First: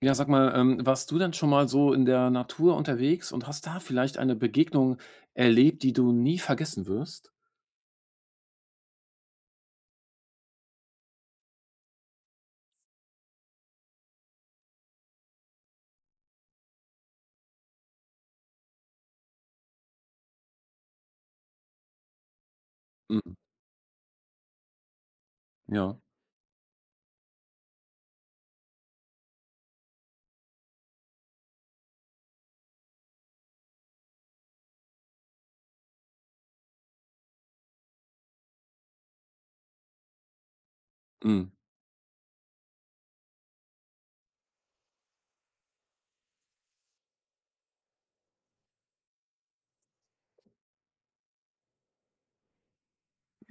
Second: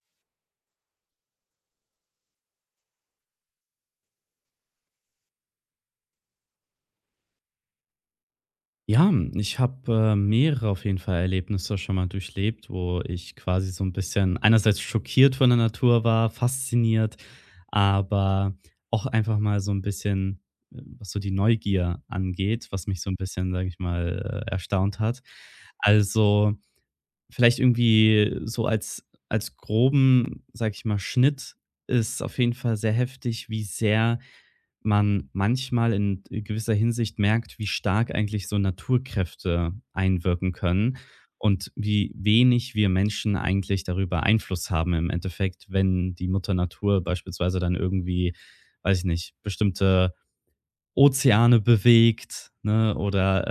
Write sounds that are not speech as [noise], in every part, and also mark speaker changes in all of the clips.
Speaker 1: Ja, sag mal, warst du denn schon mal so in der Natur unterwegs und hast da vielleicht eine Begegnung erlebt, die du nie vergessen wirst?
Speaker 2: Ja, ich habe mehrere auf jeden Fall Erlebnisse schon mal durchlebt, wo ich quasi so ein bisschen einerseits schockiert von der Natur war, fasziniert, aber auch einfach mal so ein bisschen, was so die Neugier angeht, was mich so ein
Speaker 1: Mhm.
Speaker 2: bisschen, sage ich mal, erstaunt hat.
Speaker 1: Ja.
Speaker 2: Also vielleicht irgendwie so als groben, sage ich mal, Schnitt ist auf jeden Fall sehr heftig, wie sehr man manchmal in gewisser Hinsicht merkt, wie stark eigentlich so Naturkräfte einwirken können
Speaker 1: Mhm.
Speaker 2: und wie wenig wir Menschen eigentlich darüber Einfluss haben im Endeffekt, wenn die Mutter Natur beispielsweise dann irgendwie, weiß ich nicht, bestimmte Ozeane bewegt, ne,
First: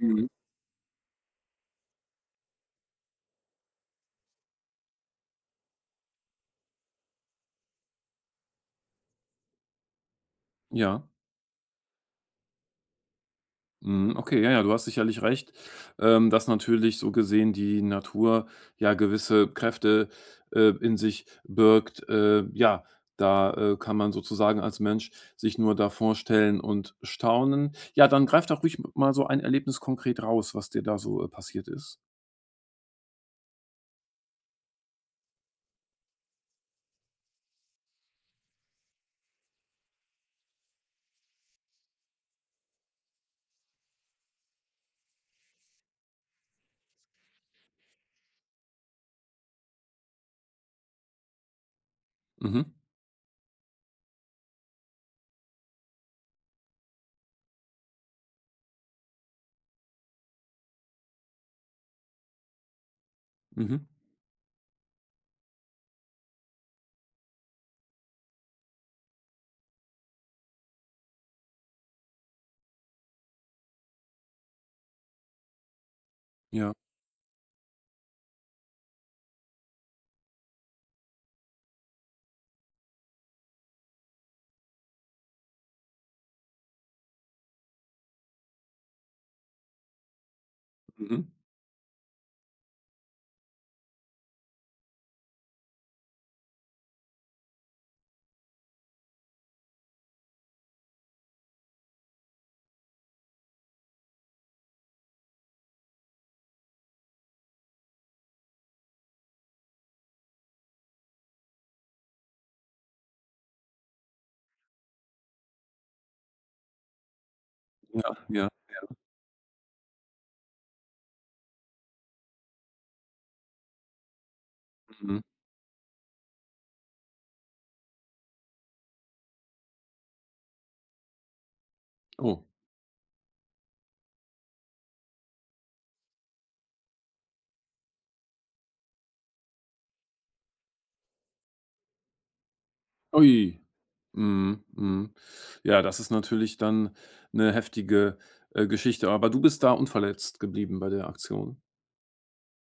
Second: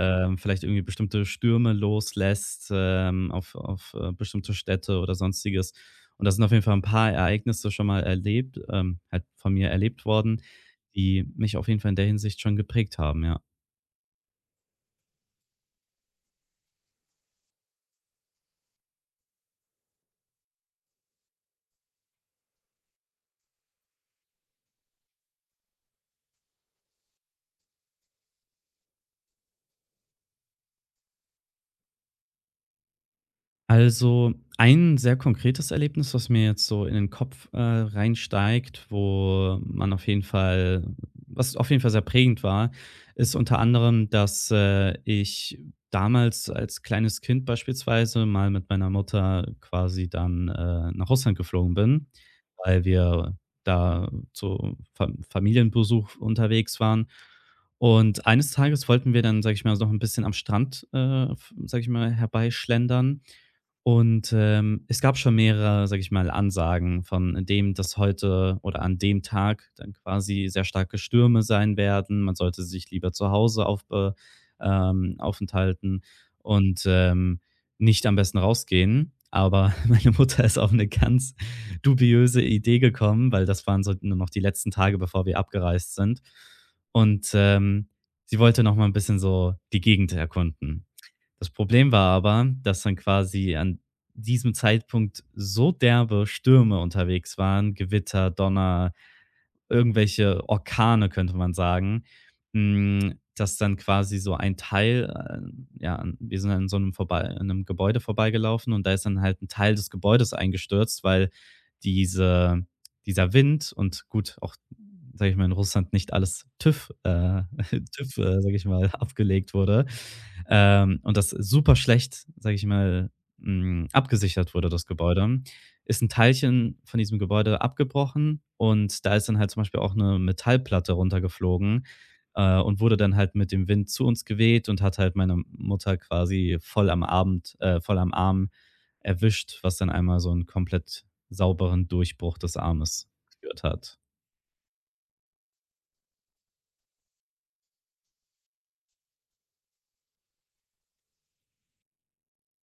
Speaker 1: Mhm.
Speaker 2: vielleicht irgendwie bestimmte Stürme loslässt, auf bestimmte Städte oder Sonstiges. Und das sind auf jeden Fall ein paar Ereignisse schon mal erlebt, halt von mir erlebt worden,
Speaker 1: Ja.
Speaker 2: die mich auf jeden Fall in der Hinsicht schon geprägt haben, ja.
Speaker 1: Mhm. Okay, ja, ja, du hast sicherlich recht, dass natürlich so gesehen die Natur ja gewisse Kräfte, in sich birgt. Ja, da, kann man sozusagen als Mensch sich nur da vorstellen und staunen. Ja, dann greif doch ruhig mal so ein Erlebnis konkret raus, was dir da so, passiert ist.
Speaker 2: Also, ein sehr konkretes Erlebnis, was mir jetzt so in den Kopf, reinsteigt, wo man auf jeden Fall was auf jeden Fall sehr prägend war, ist unter anderem, dass, ich damals als kleines Kind beispielsweise mal mit meiner Mutter quasi dann, nach Russland geflogen bin,
Speaker 1: Mhm.
Speaker 2: weil wir da zu Fa Familienbesuch unterwegs waren. Und eines Tages wollten wir dann, sage ich mal, noch ein bisschen am Strand, f sage ich mal, herbeischlendern.
Speaker 1: Mhm.
Speaker 2: Und, es gab schon mehrere, sage ich mal, Ansagen von dem, dass heute oder an dem Tag dann quasi sehr starke Stürme sein werden. Man sollte sich lieber zu Hause aufbe aufenthalten
Speaker 1: Ja.
Speaker 2: und, nicht am besten rausgehen. Aber [laughs] meine Mutter ist auf eine ganz dubiöse Idee gekommen, weil das waren so nur noch die letzten Tage, bevor wir abgereist sind. Und, sie wollte noch mal ein bisschen so die Gegend erkunden.
Speaker 1: Mhm.
Speaker 2: Das Problem war aber, dass dann quasi an diesem Zeitpunkt so derbe Stürme unterwegs waren, Gewitter, Donner, irgendwelche Orkane, könnte man sagen, dass dann quasi so ein Teil, ja, wir sind an so einem vorbei an 'nem Gebäude vorbeigelaufen und da ist dann halt ein Teil des Gebäudes eingestürzt, weil diese dieser Wind und, gut, auch, sage ich mal, in Russland nicht alles TÜV [laughs]
Speaker 1: Ja,
Speaker 2: TÜV,
Speaker 1: ja.
Speaker 2: sage ich mal, [laughs] abgelegt wurde, und das super schlecht, sage ich mal, abgesichert wurde, das
Speaker 1: Mhm.
Speaker 2: Gebäude. Ist ein Teilchen von diesem Gebäude abgebrochen und da ist dann halt zum Beispiel auch eine Metallplatte runtergeflogen,
Speaker 1: Oh.
Speaker 2: und wurde dann halt mit dem Wind zu uns geweht und hat halt meine Mutter quasi voll am Abend voll am Arm erwischt, was dann einmal so einen komplett sauberen Durchbruch des Armes
Speaker 1: Ui.
Speaker 2: geführt hat.
Speaker 1: Mhm, mhm. Ja, das ist natürlich dann 'ne heftige, Geschichte. Aber du bist da unverletzt geblieben bei der Aktion?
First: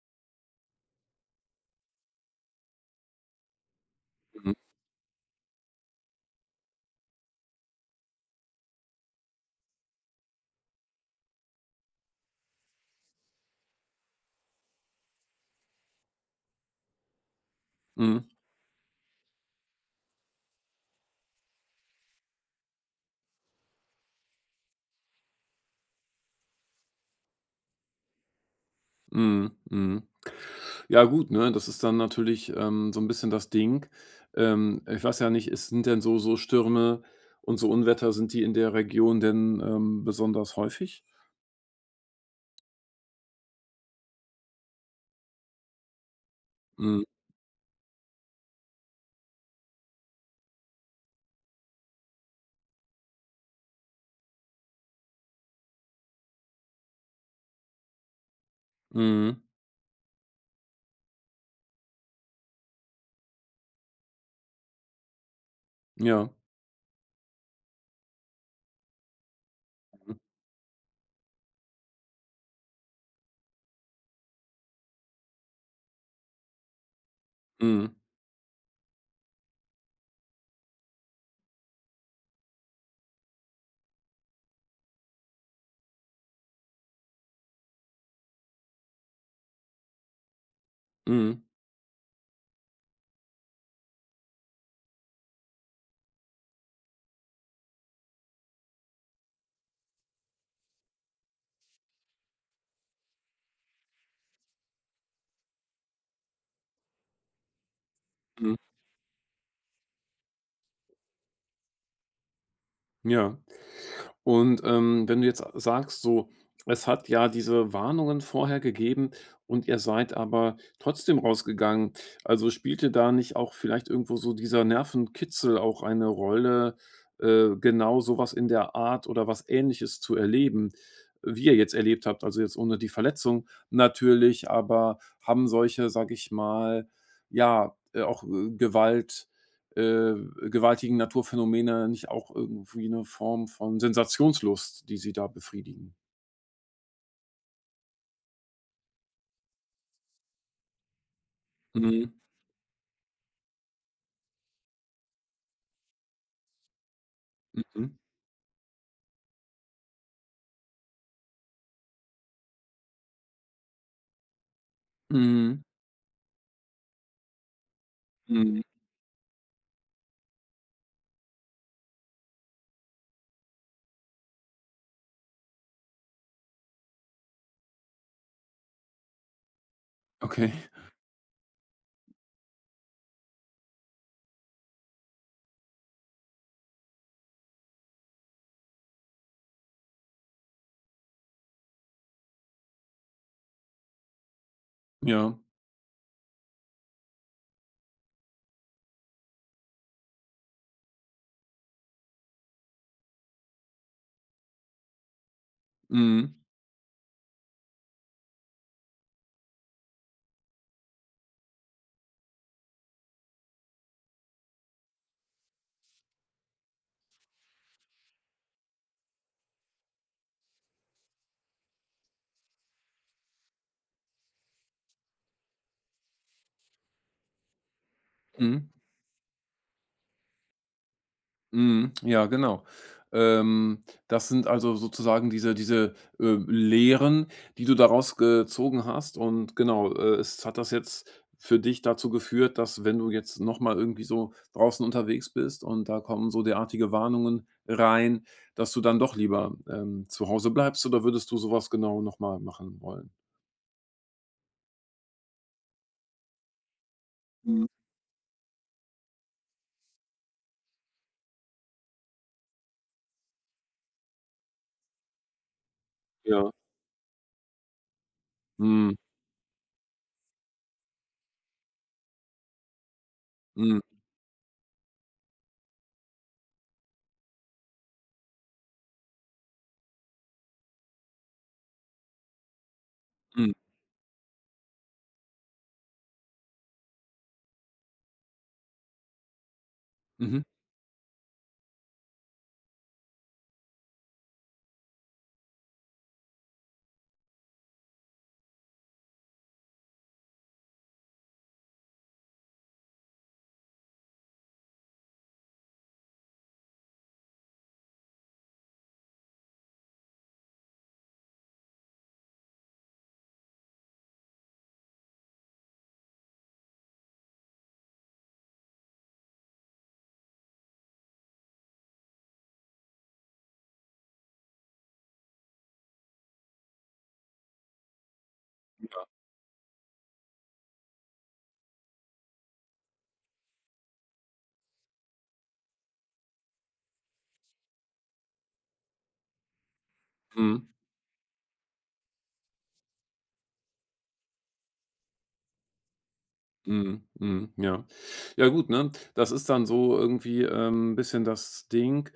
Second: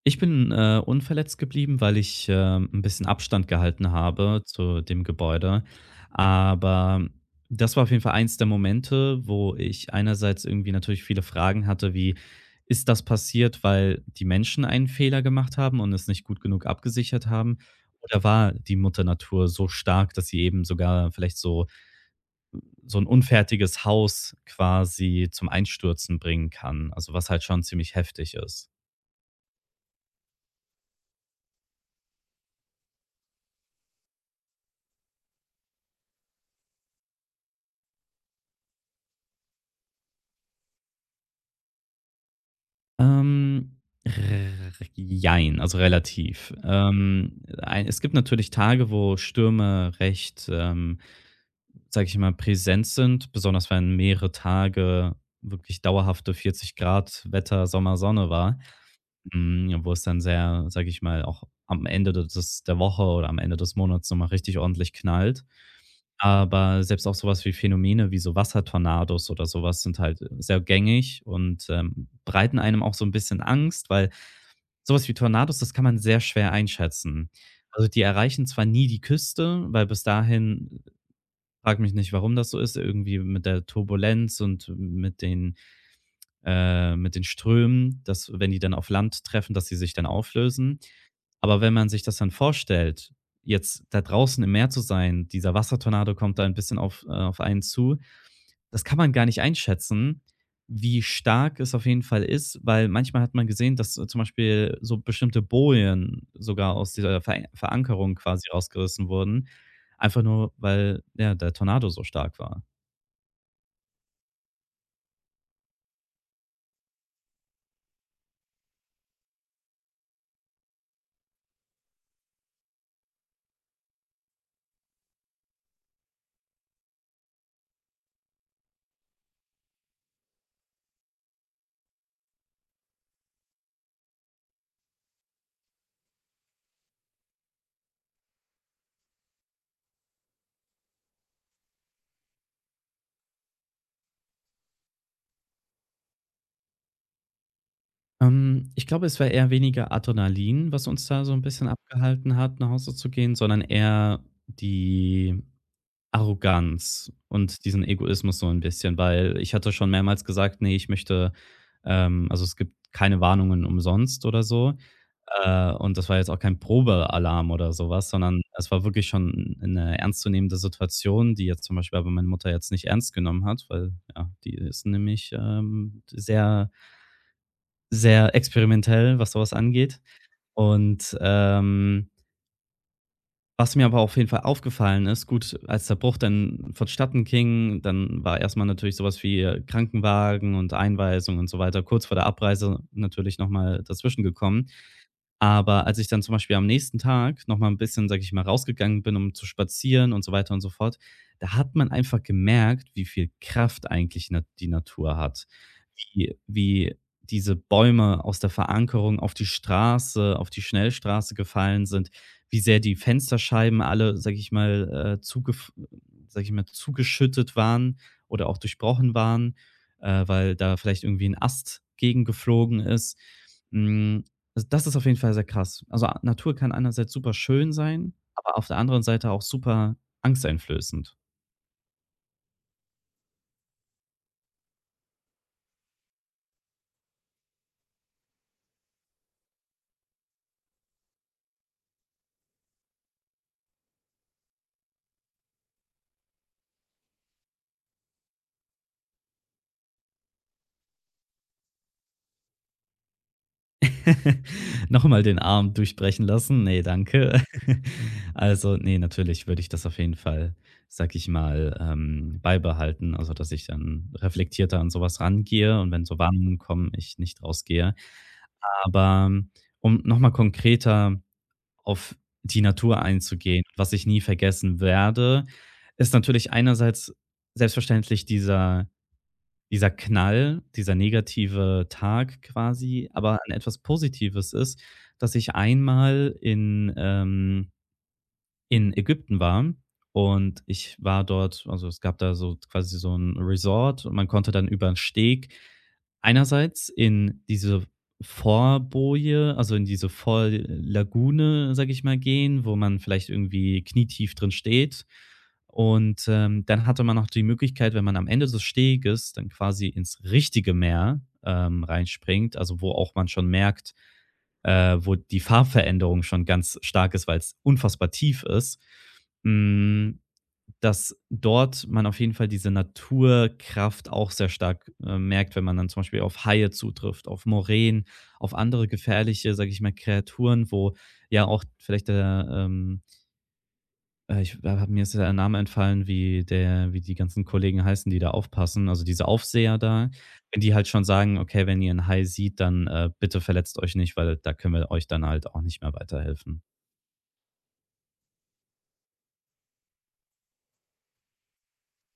Speaker 2: Ich bin, unverletzt geblieben, weil ich, 'n bisschen Abstand gehalten habe
Speaker 1: Mhm.
Speaker 2: zu dem Gebäude. Aber das war auf jeden Fall eins der Momente, wo ich einerseits irgendwie natürlich viele Fragen hatte wie: „Ist das passiert, weil die Menschen einen Fehler gemacht haben und es nicht gut genug abgesichert haben?
Speaker 1: Mhm.
Speaker 2: Oder war die Mutter Natur so stark, dass sie eben sogar vielleicht so ein unfertiges Haus quasi zum Einstürzen bringen kann?" Also, was halt schon ziemlich heftig ist.
Speaker 1: Mhm. Mhm. Ja gut, ne, das ist dann natürlich, so 'n bisschen das Ding. Ich weiß ja nicht, ist sind denn so Stürme und so Unwetter, sind die in der Region denn, besonders häufig?
Speaker 2: Ähm, r jein, also relativ.
Speaker 1: Mhm.
Speaker 2: Ein es gibt natürlich Tage, wo Stürme recht, sage ich mal, präsent sind, besonders wenn mehrere Tage wirklich dauerhafte 40 Grad Wetter, Sommer, Sonne war,
Speaker 1: Mhm.
Speaker 2: wo es dann sehr, sage ich mal, auch am Ende des der Woche oder am Ende des Monats noch mal richtig ordentlich knallt.
Speaker 1: Ja.
Speaker 2: Aber selbst auch sowas wie Phänomene wie so Wassertornados oder sowas sind
Speaker 1: Mhm.
Speaker 2: halt sehr gängig und, bereiten einem auch so ein bisschen Angst, weil sowas wie Tornados, das kann man sehr schwer einschätzen. Also,
Speaker 1: Mhm.
Speaker 2: die erreichen zwar nie die Küste, weil bis dahin, frage mich nicht, warum das so ist, irgendwie mit der Turbulenz und mit den Strömen, dass wenn die dann auf Land treffen, dass sie sich dann auflösen.
Speaker 1: Mhm.
Speaker 2: Aber wenn man sich das dann vorstellt, jetzt da draußen im Meer zu sein, dieser Wassertornado kommt da ein bisschen auf einen zu. Das kann man gar nicht einschätzen, wie stark es auf jeden Fall ist, weil manchmal hat man gesehen, dass zum Beispiel so bestimmte Bojen sogar aus dieser Verankerung quasi
Speaker 1: Mhm.
Speaker 2: rausgerissen wurden, einfach nur, weil, ja, der Tornado so stark war.
Speaker 1: Ja. Und, wenn du jetzt sagst, so, es hat ja diese Warnungen vorher gegeben und ihr seid aber trotzdem rausgegangen. Also, spielte da nicht auch vielleicht irgendwo so dieser Nervenkitzel auch eine Rolle, genau sowas in der Art oder was Ähnliches zu erleben, wie ihr jetzt erlebt habt? Also, jetzt ohne die Verletzung natürlich, aber haben solche, sage ich mal, ja, auch, äh, gewaltigen Naturphänomene nicht auch irgendwie eine Form von Sensationslust, die sie da befriedigen?
Speaker 2: Ich glaube, es war eher weniger Adrenalin, was uns da so ein bisschen
Speaker 1: Mhm.
Speaker 2: abgehalten hat, nach Hause zu gehen, sondern eher die Arroganz und diesen
Speaker 1: Mhm.
Speaker 2: Egoismus so ein bisschen, weil ich hatte schon mehrmals gesagt: „Nee, ich möchte." Also, es gibt keine Warnungen umsonst oder so.
Speaker 1: Mhm.
Speaker 2: Und das war jetzt auch kein Probealarm oder sowas, sondern
Speaker 1: Mhm.
Speaker 2: es war wirklich schon eine ernstzunehmende Situation, die jetzt zum Beispiel aber meine Mutter jetzt nicht ernst genommen hat, weil, ja, die ist nämlich, sehr, sehr experimentell, was sowas angeht.
Speaker 1: Okay.
Speaker 2: Und, was mir aber auf jeden Fall aufgefallen ist, gut, als der Bruch dann vonstatten ging, dann war erst mal natürlich sowas wie, Krankenwagen und Einweisung und so weiter kurz vor der Abreise natürlich noch mal dazwischen gekommen.
Speaker 1: Ja.
Speaker 2: Aber als ich dann zum Beispiel am nächsten Tag noch mal ein bisschen, sage ich mal, rausgegangen bin, um zu spazieren und so weiter und so fort, da hat man einfach gemerkt, wie viel Kraft eigentlich na die Natur hat.
Speaker 1: Mhm.
Speaker 2: Wie diese Bäume aus der Verankerung auf die Straße, auf die Schnellstraße gefallen sind, wie sehr die Fensterscheiben alle, sage ich mal, zugef sage ich mal, zugeschüttet waren oder auch durchbrochen waren, weil da vielleicht irgendwie ein Ast gegengeflogen ist. Hm, also, das ist auf jeden Fall sehr krass. Also, a Natur kann einerseits super schön sein, aber
Speaker 1: Mhm.
Speaker 2: auf der anderen Seite auch super angsteinflößend.
Speaker 1: Mhm, ja, genau. Ähm, Das sind also sozusagen diese Lehren, die du daraus gezogen hast und genau, es hat das jetzt für dich dazu geführt, dass wenn du jetzt noch mal irgendwie so draußen unterwegs bist und da kommen so derartige Warnungen rein, dass du dann doch lieber, zu Hause bleibst oder würdest du sowas genau noch mal machen wollen?
Speaker 2: [laughs] Noch mal den Arm durchbrechen lassen? Ne, danke.
Speaker 1: Mhm.
Speaker 2: [laughs] Also, ne, natürlich würde ich das auf jeden Fall, sage ich mal, beibehalten, also, dass ich dann reflektierter an sowas rangehe und wenn so
Speaker 1: Ja.
Speaker 2: Warnungen kommen, ich nicht rausgehe.
Speaker 1: Mhm.
Speaker 2: Aber um noch mal konkreter auf die Natur einzugehen:
Speaker 1: Mhm.
Speaker 2: Was ich nie vergessen werde, ist natürlich einerseits selbstverständlich dieser Knall, dieser negative Tag quasi, aber
Speaker 1: Mhm.
Speaker 2: an etwas Positives ist, dass ich einmal in Ägypten war,
Speaker 1: Mhm.
Speaker 2: und ich war dort. Also, es gab da so quasi so ein Resort und man konnte dann über einen Steg einerseits in diese Vorboje, also, in diese Vorlagune, sage ich mal, gehen, wo man vielleicht irgendwie knietief drin steht. Und, dann hatte man noch die Möglichkeit, wenn man am Ende des Steges dann quasi ins richtige Meer, reinspringt, also, wo auch man schon merkt, wo die Farbveränderung schon ganz stark ist, weil es unfassbar tief ist. Hm, Dass dort man auf jeden Fall diese Naturkraft auch sehr stark, merkt, wenn man dann zum Beispiel auf Haie zutrifft, auf Moränen, auf andere gefährliche, sage ich mal, Kreaturen, wo ja auch vielleicht der, ich habe mir, ist der Name entfallen, wie die ganzen Kollegen heißen, die da aufpassen, also diese Aufseher da, wenn
Speaker 1: Mhm.
Speaker 2: die halt schon sagen: „Okay, wenn ihr 'n Hai sieht, dann, bitte verletzt euch nicht, weil da können wir euch dann halt auch nicht mehr weiterhelfen."
Speaker 1: Mhm, mhm, ja. Ja gut, ne? Das ist dann so irgendwie, ein bisschen das Ding,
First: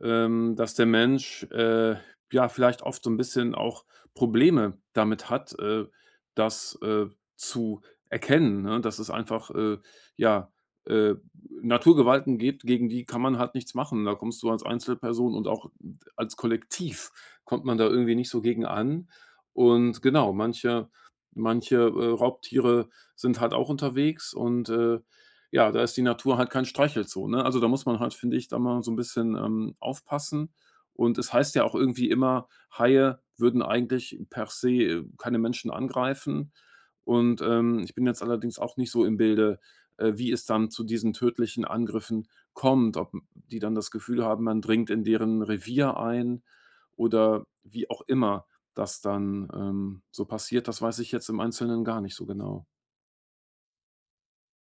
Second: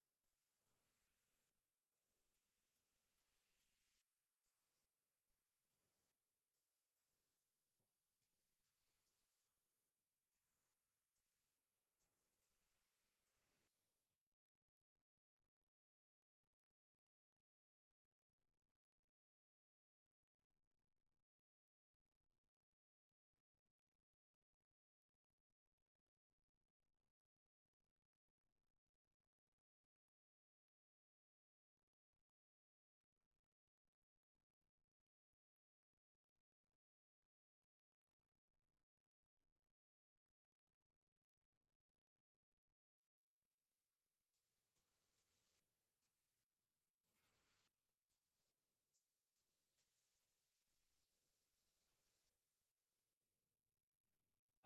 Speaker 1: dass der Mensch, ja, vielleicht oft so ein bisschen auch Probleme damit hat, das, zu erkennen, ne? Dass es einfach, ja, äh, Naturgewalten gibt, gegen die kann man halt nichts machen. Da kommst du als Einzelperson und auch als Kollektiv kommt man da irgendwie nicht so gegen an. Und genau, Raubtiere sind halt auch unterwegs und, ja, da ist die Natur halt kein Streichelzoo, ne? Also, da muss man halt, finde ich, da mal so ein bisschen, aufpassen. Und es heißt ja auch irgendwie immer, Haie würden eigentlich per se, keine Menschen angreifen. Und, ich bin jetzt allerdings auch nicht so im Bilde, wie es dann zu diesen tödlichen Angriffen kommt, ob die dann das Gefühl haben, man dringt in deren Revier ein oder wie auch immer das dann, so passiert, das weiß ich jetzt im Einzelnen gar nicht so genau.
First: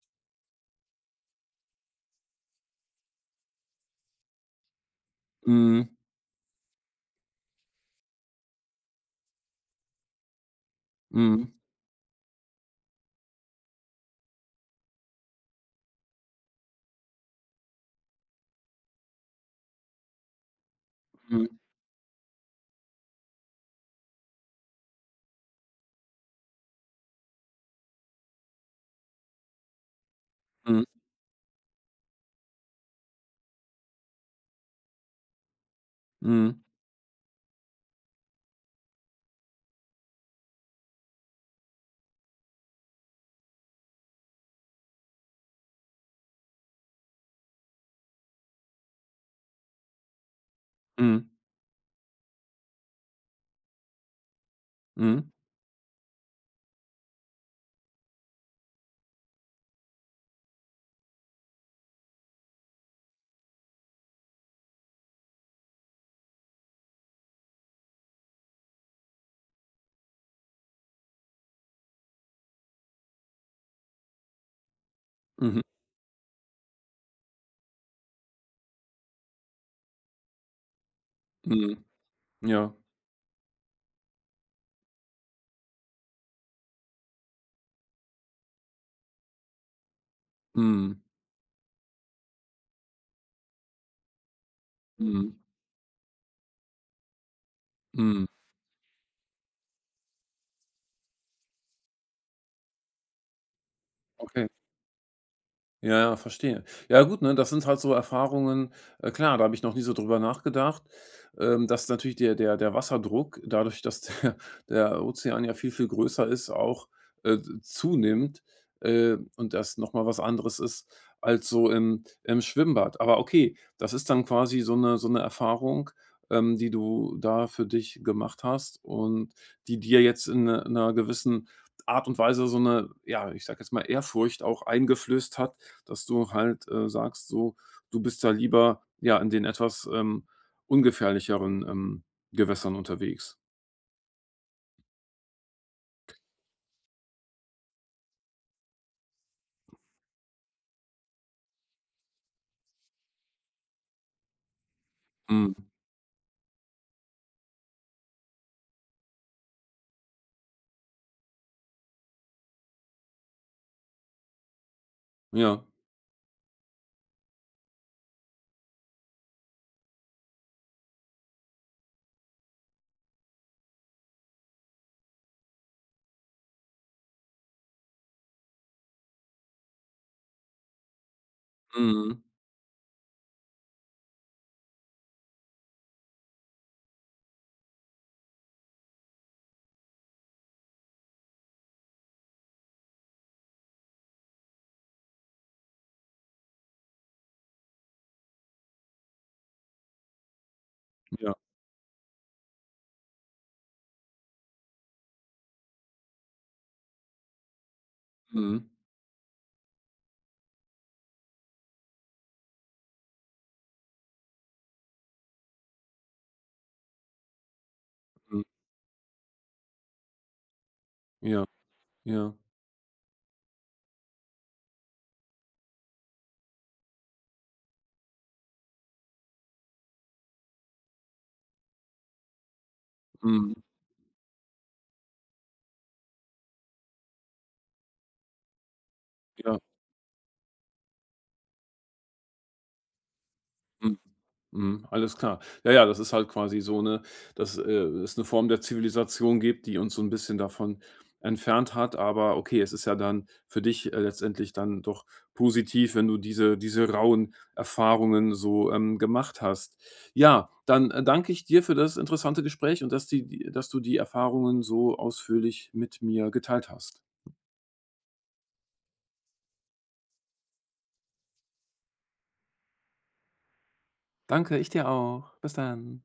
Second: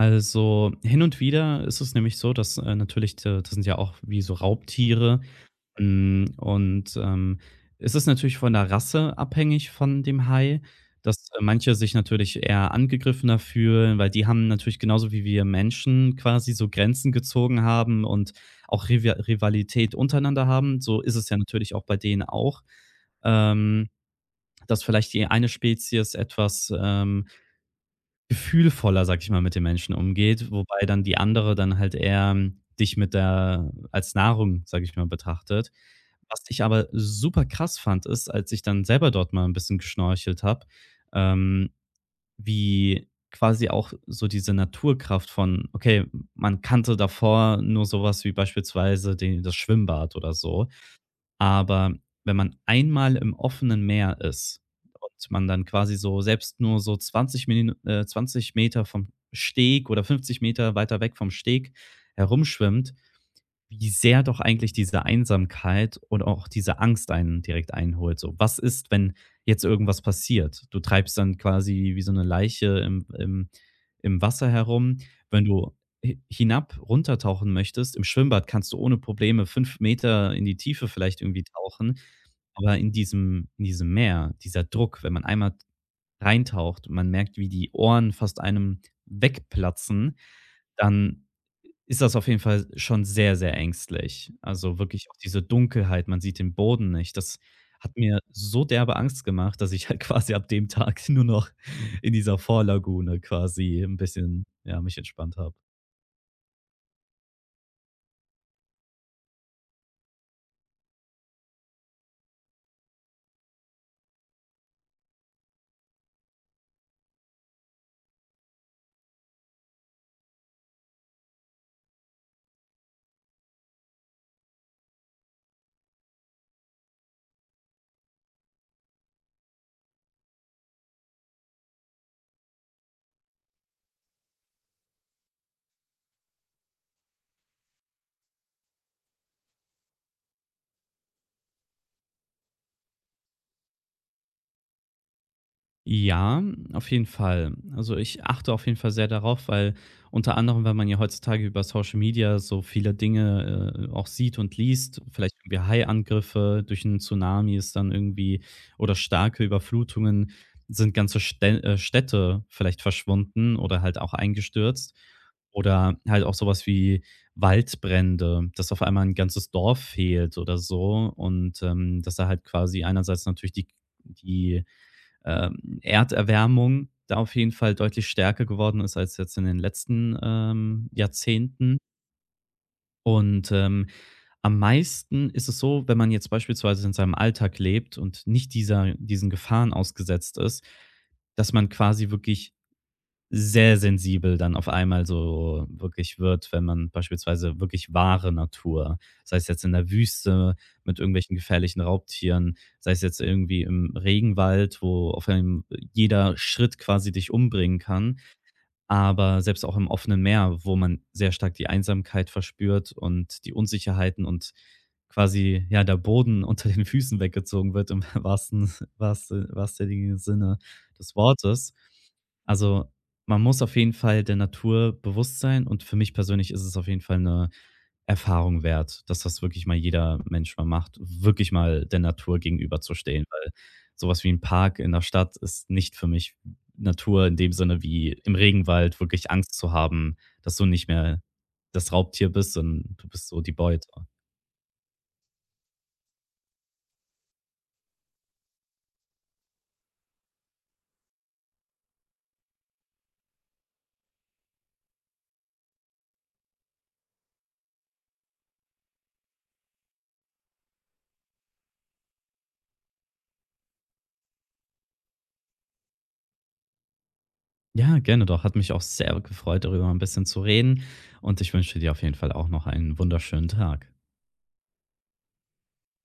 Speaker 2: Also, hin und wieder ist es nämlich so, dass, natürlich, d das sind ja auch wie so Raubtiere.
Speaker 1: Mhm.
Speaker 2: Hm, und, ähm, Es ist natürlich von der Rasse abhängig von dem Hai, dass
Speaker 1: Mhm.
Speaker 2: manche sich natürlich eher angegriffener fühlen, weil die haben natürlich genauso wie wir Menschen quasi so Grenzen gezogen haben und auch Rivalität untereinander haben. So ist es ja
Speaker 1: Mhm.
Speaker 2: natürlich auch bei denen auch, ähm, dass vielleicht die eine Spezies etwas, gefühlvoller, sag ich mal, mit den Menschen umgeht,
Speaker 1: Mhm.
Speaker 2: wobei dann die andere dann halt eher, dich mit der als Nahrung, sag ich mal, betrachtet. Was
Speaker 1: Mhm.
Speaker 2: ich aber super krass fand, ist, als ich dann selber dort mal ein bisschen geschnorchelt habe, ähm, wie quasi auch so diese Naturkraft von, okay, man kannte davor nur sowas wie beispielsweise den das Schwimmbad oder so.
Speaker 1: Mhm.
Speaker 2: Aber wenn man einmal im offenen Meer ist
Speaker 1: Mhm.
Speaker 2: und man dann quasi so selbst nur so 20 Minu 20 Meter vom Steg oder 50 Meter weiter weg vom Steg herumschwimmt, wie sehr doch eigentlich diese Einsamkeit und auch diese Angst einen direkt einholt. So, was ist, wenn jetzt irgendwas passiert? Du treibst dann quasi wie so eine Leiche im Wasser herum. Wenn
Speaker 1: Mhm.
Speaker 2: du hi hinab runtertauchen möchtest, im Schwimmbad kannst du ohne Probleme 5 Meter in die Tiefe vielleicht irgendwie
Speaker 1: Mhm.
Speaker 2: tauchen,
Speaker 1: Ja.
Speaker 2: aber in diesem Meer, dieser Druck, wenn man einmal reintaucht und man merkt, wie die Ohren fast einem wegplatzen,
Speaker 1: Mhm.
Speaker 2: dann ist das auf jeden Fall schon sehr, sehr ängstlich. Also wirklich auch
Speaker 1: Mhm.
Speaker 2: diese Dunkelheit, man sieht den Boden nicht. Das hat mir
Speaker 1: Mhm.
Speaker 2: so derbe Angst gemacht, dass ich halt [laughs] quasi ab dem Tag nur noch in dieser Vorlagune quasi ein bisschen,
Speaker 1: Okay.
Speaker 2: ja, mich entspannt habe.
Speaker 1: Ja, ja, verstehe. Ja gut, ne, das sind halt so Erfahrungen, klar, da habe ich noch nie so drüber nachgedacht, dass natürlich der Wasserdruck, dadurch, dass der [laughs] der Ozean ja viel, viel größer ist, auch, zunimmt, und das noch mal was anderes ist als so im Schwimmbad. Aber okay, das ist dann quasi so eine Erfahrung, die du da für dich gemacht hast und die dir jetzt in einer gewissen Art und Weise so eine ja, ich sage jetzt mal, Ehrfurcht auch eingeflößt hat, dass du halt, sagst, so, du bist da lieber, ja, in den etwas, ungefährlicheren, Gewässern unterwegs.
Speaker 2: Ja, auf jeden Fall. Also, ich achte auf jeden Fall sehr darauf, weil, unter anderem, wenn man ja heutzutage über Social Media so viele Dinge, auch sieht und liest, vielleicht
Speaker 1: Mhm.
Speaker 2: irgendwie Haiangriffe durch einen Tsunami ist dann irgendwie, oder starke Überflutungen, sind ganze Städte vielleicht verschwunden oder halt auch eingestürzt.
Speaker 1: Ja.
Speaker 2: Oder halt auch sowas wie Waldbrände, dass auf einmal ein ganzes Dorf fehlt oder so. Und, dass da halt quasi einerseits natürlich die Erderwärmung da auf jeden Fall deutlich stärker geworden ist als jetzt in den letzten, Jahrzehnten.
Speaker 1: Mhm.
Speaker 2: Und, am meisten ist es so, wenn man jetzt beispielsweise in seinem Alltag lebt und nicht dieser diesen Gefahren ausgesetzt ist, dass man quasi wirklich sehr sensibel dann auf einmal so wirklich wird, wenn man beispielsweise wirklich wahre Natur, sei es jetzt in der Wüste mit
Speaker 1: Ja.
Speaker 2: irgendwelchen gefährlichen Raubtieren, sei es jetzt irgendwie im Regenwald, wo auf einem jeder Schritt quasi dich umbringen kann,
Speaker 1: Mhm.
Speaker 2: aber selbst auch im offenen Meer, wo man sehr stark die Einsamkeit verspürt und die Unsicherheiten, und quasi, ja, der Boden [laughs] unter den Füßen weggezogen wird, im [laughs]
Speaker 1: Mhm.
Speaker 2: wahrsten Sinne des
Speaker 1: Ja.
Speaker 2: Wortes.
Speaker 1: Ja.
Speaker 2: Also, man muss auf jeden Fall der Natur bewusst sein, und für mich persönlich ist es auf jeden Fall eine Erfahrung wert, dass das wirklich mal jeder Mensch mal macht, wirklich mal der Natur gegenüberzustehen, weil
Speaker 1: Mhm.
Speaker 2: sowas wie ein Park in der Stadt ist nicht für mich. Natur in dem Sinne wie im Regenwald, wirklich Angst
Speaker 1: Ja.
Speaker 2: zu haben, dass du nicht mehr das Raubtier bist, sondern du bist so die Beute.
Speaker 1: Mhm. Mhm, alles klar. Ja, ja, das ist halt quasi so eine, dass, es 'ne Form der Zivilisation gibt, die uns so ein bisschen davon entfernt hat. Aber okay, es ist ja dann für dich, letztendlich dann doch positiv, wenn du diese rauen Erfahrungen so, gemacht hast. Ja, dann, danke ich dir für das interessante Gespräch und dass du die Erfahrungen so ausführlich mit mir geteilt hast.
Speaker 2: Ja, gerne doch. Hat mich auch sehr gefreut, darüber ein bisschen zu reden. Und ich wünsche dir auf jeden Fall auch noch einen wunderschönen Tag.
Speaker 1: Danke, ich dir auch. Bis dann.